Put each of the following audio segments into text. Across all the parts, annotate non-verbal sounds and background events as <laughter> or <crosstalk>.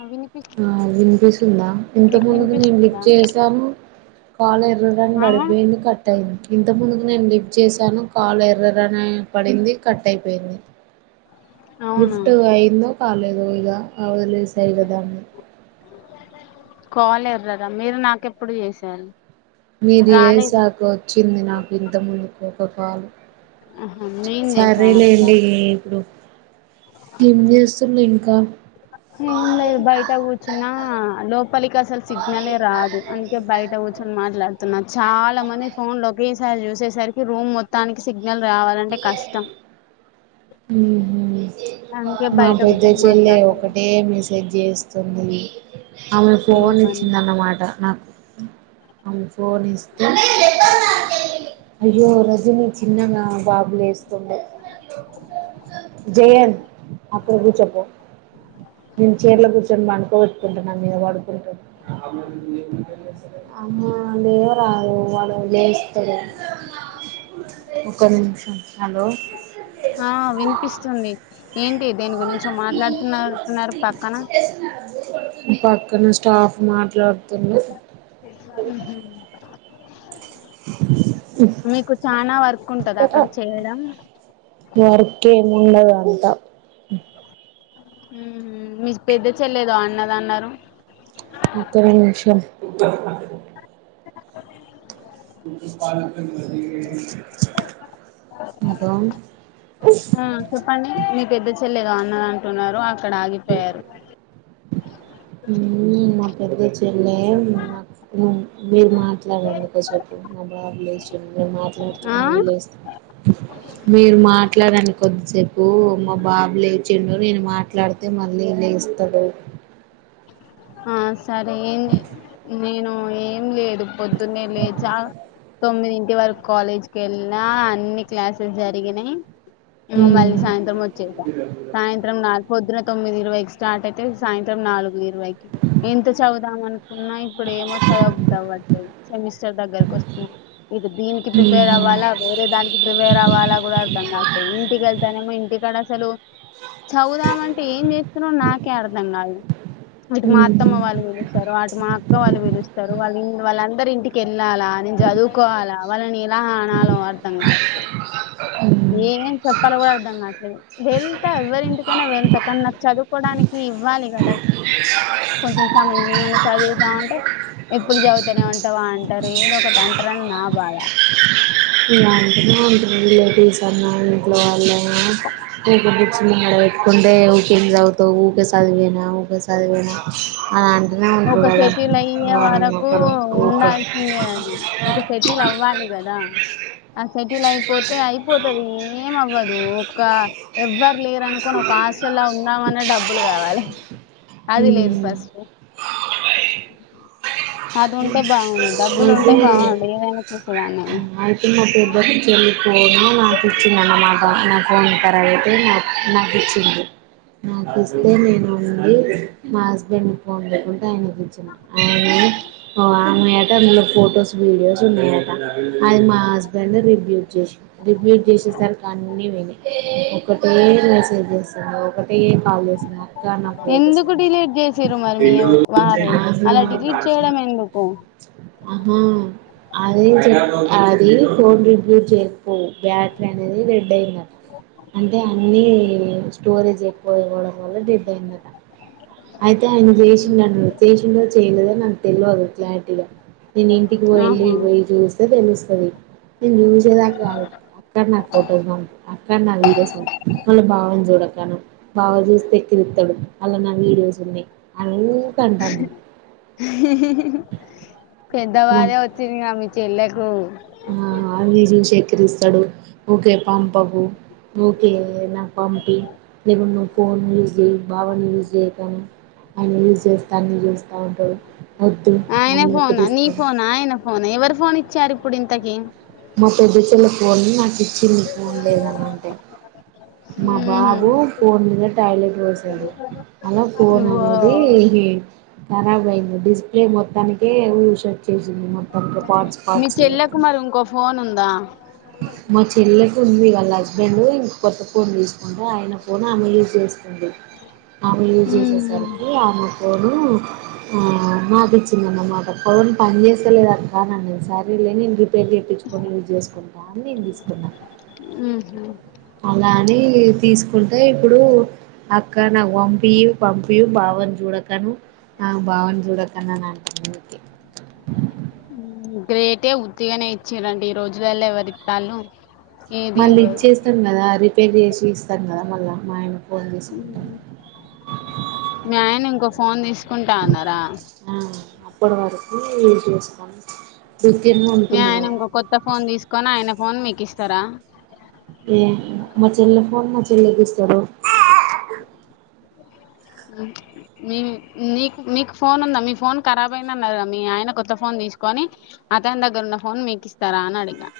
ఆ వినిపిస్ ఆ వినిపిస్తుందా ఇంత మీకు ముందుకు నేను లిక్ వినిపిస్తుందా చేసాను కాలు ఎర్రడానికి ఆహా పడిపోయింది కట్ అయింది ఇంత ముందుకు నేను లిఫ్ చేశాను కాల్ ఎర్రర్ అని పడింది కట్ అయిపోయింది అవునా లిఫ్ట్ అయిందో పాలోయగా అవల విసైదగాన్ని కోలేరు కదా మీరు నాకెప్పుడు చేసారు మీరు వేశాక వచ్చింది నాకు ఇంత మునుకో సపాల ఆహా నేను సరే చేశాను అప్పుడా లేండి ఇప్పుడు ఏం చేస్తుండ్రు ఇంకా ఏం లేదు బయట కూర్చున్నా లో ఇక అసలు సిగ్నలే రాదు అందుకే బయట కూర్చొని మాట్లాడుతున్నాను చాలా మంది ఫోన్ లో ఒకేసారి చూసేసరికి రూమ్ మొత్తానికి సి సిగ్నల్ రావాలంటే కష్టం ఊహు అందుకే మా బయట పెద్ద కూర్చొని చెల్లె మాట్లాడుతున్నా ఒకటే మెసేజ్ చేసి ఆమెను ఫోన్ ఏమని ఇచ్చిందన్నమాట నాకు ఆమె ఫోన్ ఇస్తే అయ్యో రజని చిన్నగా బాబులు వేస్తుండ జయం అక్కడ కూర్చోపో నేను చీరలో కూర్చొని వడుకోబెట్టుకుంటున్నా మీద పడుకుంటు అ లేవ రాదు వాడు లే ఒక్క నిమిషం హలో ఆ వినిపిస్తుంది ఏంటి దేని గురించి మాట్లాడుతున్నట్టున్నారు పక్కన పక్కన స్టాఫ్ మాట్లాడుతున్నా మీకు చానా వర్క్ ఉంటదా అక్కడ చేయడం వర్క్ ఏం ఉండదు అంత మీ పెద్ద చెల్లి ఏదో అన్నది అన్నారు ఒక్క నిమిషం పా అదా ఆ న్నారు అక్కడ ఆగిపోయారు ఉమ్ మా పెద్ద తెల్లే నాక్ నువ్ మీరు మాట్లాడండి కొస్సేపు నా బాబు లేచుండ్ మీరు మాట్లాడుతూ ఆ మళ్ళీ లేస్త మీరు మాట్లాడన్ కొద్. చెప్పు మా బాబు లేచిండు నేను మాట్లాడితే మళ్ళీ లేస్తడు ఆ సరే ఏంటి నేను ఏం లేదు పొద్దున్నే లేచా తొమ్మిదిన్ ఇటి వరకు కాలేజ్ క వెళ్ిన అన్ని క్లాసెస్ జరిగినాయి మళ్ళీ మ్మ్ సాయంత్రం వచ్చేసా సాయంత్రం నాలు పొద్దున తొమ్మిది ఇరవై స్టార్ట్ అయితే సాయంత్రం నాలుగు ఎంత చదుదాం అనుకున్నా ఇప్పుడు ఏమో చదవబుద్దిఅవ్వట్లేదు సెమిస్టర్ దగ్గరకి వస్తుంది ఇటు దీనికి ప్రిపేర్ మ్మ్ అవ్వాలా వేరే దానికి ప్రిపేర్ అవ్వాలా కూడా అర్ధం కావట్లేదు ఇంటికి వెళ్తానేమో ఇంటికాడ హలో చదువుదామంటే ఏం చేస్తున్నో నాకే అర్థం కాదు. అటు మా హ్మ్ అత్తమ్మ మ్మ్ వాళ్ళు పిలుస్తారు అటు మా అక్క వాళ్ళు పిలుస్తారు వాళ్లి వాళ్ళన్ అందరు ఇంటికి వెళ్ళాలా నేను చదువుకోవాలా వాళ్ళని ఆ అనాలో అర్థం కాట్లే దు ఏం చెప్పాలో కూడా అర్ధం కాట్లేదు వెళ్తా ఎవరి ఇంటికైనా వెళ్తా కానీ నాకు చదువుకోవడానికి ఇవ్వాలి కదా కొంచెం సమయం ఏమన్నా చదువుతామ అంటే ఎప్పుడు హ్మ్ చదువు తనే ఉంటావా అంటారు ఏదొ ఒకటి అంటారు అని నా బాధ ఇలా అంటనే అంటలో రిలేటివ్స్ అన్నా ఇంట్లో వాళ్ళనా ఇంక కూచున్న ఆడ పెట్టుకుంటే ఊకేం చదువుతావు ఊకే చదివేనా ఊకే చదివానా ఆ ఒక సేటీల్ అయ్యే వరకు ఒకరు ఊకే ఉండాల్సిందే అది ఒక సేటీలు అవ్వాలి కదా అ సే టీలుయిపోతే అయిపోతుది ఏమవ్వదు ఒక ఎవ్వర్ లేరనుకోని ఒక హాస్ట్లా ఉందామనే డబ్బులు కావాలి అది లేదు హ్మ్ ఫస్ట్ అది ఎ ఉంటే బాగుండు డబ్బులు ఉంటే బాగుండు ఏదైనా చేసేదాన్నేమో ఐతే ఆంటీ మా పెద్ద చెల్లి ఫోను నాకిచ్చింది అనమాట నా ఫోన్నుంబే అ నా నాకిచ్చింది నాకు ఇస్తే నేను ఈ మా హస్బెండు ఫోన్లకు ఆయన కి ఇచ్చిన ఓ ఆమె అట ఫొటోస్ వీడియోస్ ఉన్నాయట అది మా హస్బ రందరు రివ్యూ చేష్ రిపీట్ చేసేసారు కాన్న విని ఒకటే మెసేజ్ చేస్తాను ఒకటే కాల్ చేస్తుంది నా ఫోటోస్ ఎందుకు పంపు డిలీట్ చేసిర్రు మరి మీ అని వారు అలా ఆహా డిలీట్ చేయడం ఎందుకు ఆహా అదే చె అది ఫోన్ రివ్యూ చెస్తే బ్యాటిరీ అనేది రెడ్ అయిందట అంటే అన్ని స్టోరేజ్ ఎక్కువ ఇవ్వడం వల్ల డెడ్ అయింది అయితే ఆయన చేసిండనరు చేసిండో ఎందదో నాకు తెల్వదు క్లారిటీగా నేను ఇంటికి పోయి వెళ్ళి ఆహా పోయి చూస్తే తెలుస్తది సరే నేను మంచిదాని కధు అక్కడ నాకు ఫొటోస్ పంపు అక్క నాకు వీడియోస్ పంపు మళ్ళీ బావని చూడకను బావ చూస్తే ఎక్కిరిస్తడు అలా నా వీడియోస్ ఉన్నయి అల ఊరకంటంది హే హే హే హే పెద్దవాళ్ళే నాకు వచ్చిండ్రు గా మీ చెల్లెకు ఆ ఆవిజూసి ఎక్కిరిస్తు తడు ఊకే పంపకు ఓకే నా పంపి నిన్న నువ్వు ఫోన్ జేసీ బావను యూజ్ చేయకను ఆయన యూజ్ చేస్త అన్ని చూస్తా ఉంటడు ఆయన ఫోనా నీ ఫోనా ఆయన ఫోనా ఎవరు ఫోన్ ఇచ్చారు ఇప్పుడింతకి మా పెద్ద చెల్లె ఫోన్ని నాకు ఇచ్చింది ఫోన్ లేదని అంటే మా ఉహుం. బాబు ఫోన్ మీద టాయిలెట్ పోశాడు అలా ఫోన్ ఓ అనేది కరాబ్ అయింది డిస్ప్లే మొత్తానికే ఊష్ చేసింది మొత్తానికే పాార్ట్స్ మీ పాార్ట్స్ గ చెల్లెకు మరి ఇంకో ఫోన్ ఉందా మా చెల్లె ఉంది వాళ్ళ హస్బెండ్ ఇంక కొత్త ఫోన్ తీసుకుంటే ఆయన ఫోన్ ఆమె యూజ్ చేస్తు స్తుంది ఆమె యూజ్ ఉహుం. చేసేసరికి ఆమె ఫోను ఆ మాకిచ్చిందనమాట ఫోన్ పని చేస్తలేదక్కా నన్నీసారి లె నేను రిపేర్ జేపిచుకొని యూస్ చేసుకుంట అని నేను తీసుకున్నా ఉహు అలాని తీసుకు అంటే ఇప్పుడు అక్క నాకు పంపి పంపి బావని చూడకను నాకు బావని చూడకని అని అన్నది ఉమ్ గ్రేటే ఉత్తిగనే ఇచ్చింరండి ఈ రోజులలో ఎవరిత్తాలు మళ్ళీ ఇచ్చేస్తాం కదా అది పెల్లి చేసి ఇస్తాను కదా మళ్ళా మాయ పొన్ చేసుకుంటాం మీ ఆయన ఇంకో <unintelligible> ఫోన్ తీస్ కుంటాన్నారా. ఏం చేసు మీ ఆయన ఇంకో కొత్త ఫోన్ తీసుకొని ఆయన ఫోన్ మీకు కిస్తారా ఏ మచెల్లె ఫోన్ మచెల్లా కిస్తాడు. మీ మీకు మీకు ఫోన్ ఉందా. మీ ఫోన్ కరాబ్ అయిదన్నరకదా. మీ ఆయన కొత్త ఫోన్ తీసుకొని అతని దగ్గర ఉన్న ఫోన్ మీకు ఇస్తారా అని అడిగా.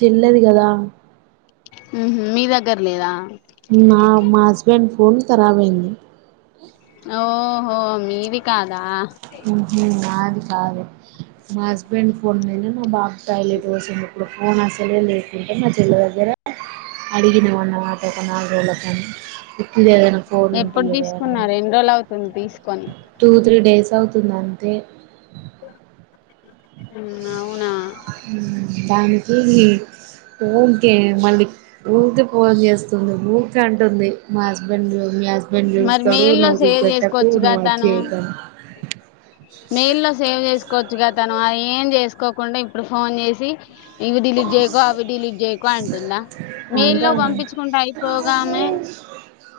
తిల్లదు కదా ఉహు మీ దగ్గర లేదా. నా మా హస్బెండ్ ఫోన్ ఖరాబయింది. ఓహో మీది కాదా ఉహు నాది కాదు. మా హస్బెండ్ ఫోన్ లేదు. అబ్బా టయిలెట్ పోసిండు. ఇప్పుడు ఫోన్ అసలే లేకుంటే మా చెల్ల దగ్గర అడిగిన ఉన్న మాటక నా వెళ్ళక ఇది ఏదైనా ఫోన్ ఉంటే ఎప్పుడు ఇయ్యావేని తీసుకున్నారు ఎన్ని రోజులు అవుతుంది తీసుకొని టూ త్రీ డేస్ అవు వస్తుందంతే స <unintelligible> దానికి ఉంకే మళ్ళీ ఊకే ఫోన్ చేస్తుంది ఊ క అంటుంది మా హస్బెండ్ మీ హస్ మరి మెయిల్లో సేవ్ చేసుకోవచ్చుగా నువ్వు అది తాను చేయకని మెయిల్లో సేవ్ చేసుకోవచ్చుగా. తను అది ఏం చేసుకోకుండా ఇప్పుడు ఫోన్ చేసి ఇవి డిలీట్ చేయకో, అవి డిలీట్ చేయకో అంటుందా అంటే మేయిల్లో పంపించుకుకోంటే అయిపోగామే.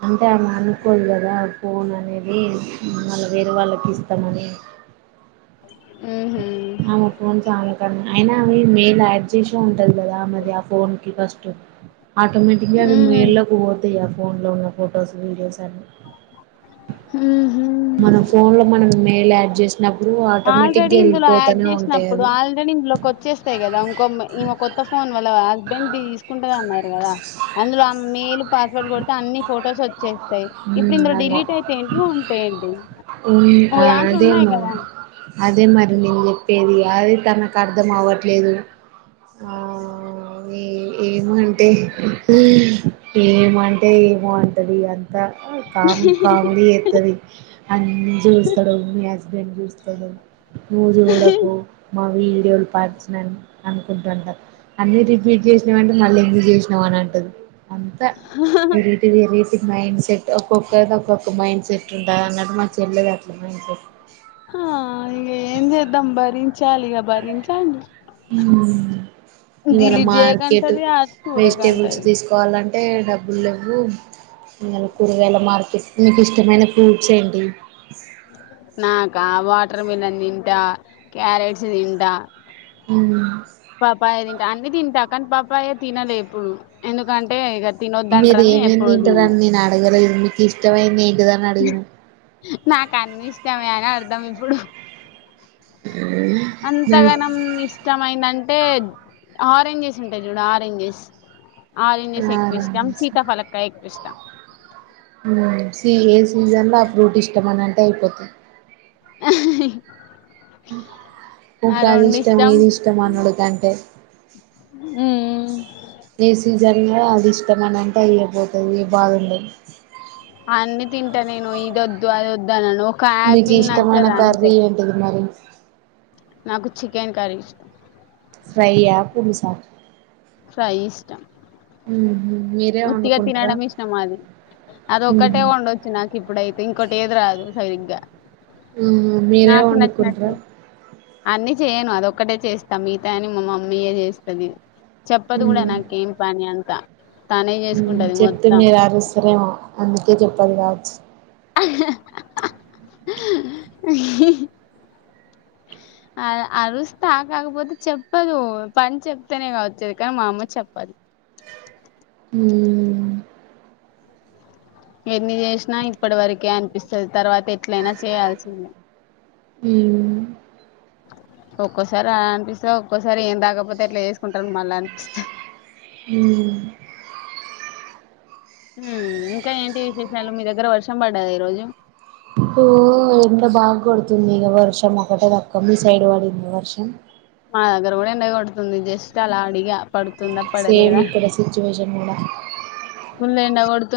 అంటే ఆమె అనుకోదు కదా ఫోన్ అనేది మళ్ళ వేరే వాళ్ళకి ఇస్తానని. ఊ హు ఆమె పోన్ చాలా కడనే అయినావి మేయిల్ యాడ్ చేసే ఉంటంది కదా. ఆ మరి ఆ ఫోన్ కి ఫస్ట్ ఆటోమేటిగ అవి ఉహు, మేల్లోకి పో. ఇగ ఫోన్ లో ఉన్న ఫోటోస్ వీడియోస్ తి. ఉహు. మనం ఫోన్ లో మనం మెల్ అ. జస్. చిన్నప్పుడు ఆటోమెటిగ్గా ఆల్రెడీ గెలి. ఇందులో యాడ్ చేసినప్పుడు ఆల్రెడీ ఇంధులోకి వొచ్చేస్తాయి కదా, ఇంకో బర్, ఈ కొత్త ఫోన్ వల్ల. హస్బెండ్ బి తీసుకుంటగా అన్నారు. కదా అందులో ఆ మెయిల్ పాస్వర్డ్ కొడితే అన్ని ఫొటోస్ వచ్చేస్తాయి. ఇప్పుడు ఉమ్ ఇందులో అలా డిలీట్ అయితే ఏంటి, ఉంటే ఏంటి ఉమ్ ఒక ఆ దాంట్లో అదే ఉన్నాయి మరి కదా. అదే మరి నేను చెప్పేది అది తనకు అర్థం అవ్వట్లేదు. ఆ ఏమంటే ఊ ఏ మొ ఏమో అంటది అన్. దహి కామీడి కామీడీ జేతది అన్నీ చూస్తాడు మీ హస్బెండ్ చూస్తాడు నువ్ జూడకు మా వీడియోలు పంచ్. అనుకుంటుంటారు అన్ని రిపీట్ చేసినాంటే మల్ల ఎందుకు జేసీ. అవునటుంది. అంతా ఎరిటివ్ ఎరిటి మైండ్స్. ఒక్కొక్కరిది ఒక్కొక్క మైండ్ సెట్. న నంబర్ చెల్లా ద. మెస్సేజ్. ఆ ఇగ ఏంజద్ధం బరి. చాలిగా భరించండి ఇవాళ దిలిట్ మార్కెట్ చేయకంటది అ చూడక అంటది. ఏ డబ్బులు లెవ్వు. ఇవాళ కూరగాయలా మార్కె స్. మీకు ఇష్టమైన ఫ్రూడ్స్ ఏంటి. నాకా వాటర్ మిలన్ తింటా క్యారెట్స్ తింటా. అవును. పాపాాయ తింటా అన్ని తింటా కానీ పాపాయ తినలే ఎప్పుడు ఎందుకంటే ఇ. మీరు ఎమ్ ఏం తింటారని నేను అడగలేదు మీక్. ఇష్టమైది. ఏదన్న అడిగిన. నాకు అన్ని ఇష్టమే అని అర్థం ఇప్పుడు. అంతగానం ఇష్టమైంద. అంటే ఆరెంజెస్ ఉంటాయి చూడు ఆరెంజెస్. ఆరెంజెస్ ఎక్కువ ఇష్టం సీతా పల్కాయ ఎక్కువ ఇష్టం. ఊ సి ఏ సీజన్ లో ఆ ఫ్రూట్ ఇష్టం అని అంటే అయిపోతాయి. <inaudible> ఆ ఇకా అది రెండు ఇష్టం ఏది ఇష్టం అన్నడుకంటే ఉమ్, ఏ సీజన్ లో అది. తమన్ అంటే అయ్యపోతది బాగుండన్ అన్ని తింటానేను ఇదొద్దు అదొద్దనను మీకిష్టమైన కర్రీ ఏంటిది మరి నాకు చికెన్ కర్రీ ఇష్టం ఫ్రైయా పులుసా ఫ్రై ఇష్టం ఉ ఉత్తిగా తినడం ఇష్ట అది అది ఉహు ఒక్కటే ఓడొచ్చు నాకు ఇప్పుడైతే ఇంకోటి ఏది రాదు. సరిగ్గా మ్ మీరే వండుకుంట్రా అన్నీ చేయను అదొక్కటే చేస్తా మిగతా అని మా మమ్మీయే జేస్తది చెపదు గుడా నాకేం పన్యన్ క ఉ చెప్తే మీరు అరుసరేమో అందుకే చెప్పదు కాద్ <unintelligible> <unintelligible> ఆర్ అరుస్తా కాకపోతే చెప్పదు పని చెప్తేనే గా వచ్చేది కానీ మా అమ్మ చెప్పదు హ్మ ఎన్ని జేసినా ఇప్పడ్ వరకే అనిపిస్తది తర్వాత ఎట్లైన చేయాల్సిందే ఉ ఒక్కోసారి అ అనిపిస్సే ఒక్కోసారి ఏం దకపోతే ఎట్లేసుకుంటరు మళ్ళనిపిస్తా హ్మ హ్మ ఇంకా ఏంటి విశేషాలు మీ దగ్గర వర్షం పడ్డాదా ఈ రోజు ఓ ఎండ బాగోడుతుంది ఇగ వర్షం ఒకటే తక్క మీ సైడ్ పడింద వర్షం మా దగ్గర కూడా ఎండ కొడుతుంది జస్ట్ అలా అడిగా పడుతుందా సేమ్ పడలేదా ఇక్కడ సిచ్యువేషన్ గూడా ఫుల్ ఎండ కొడుతున్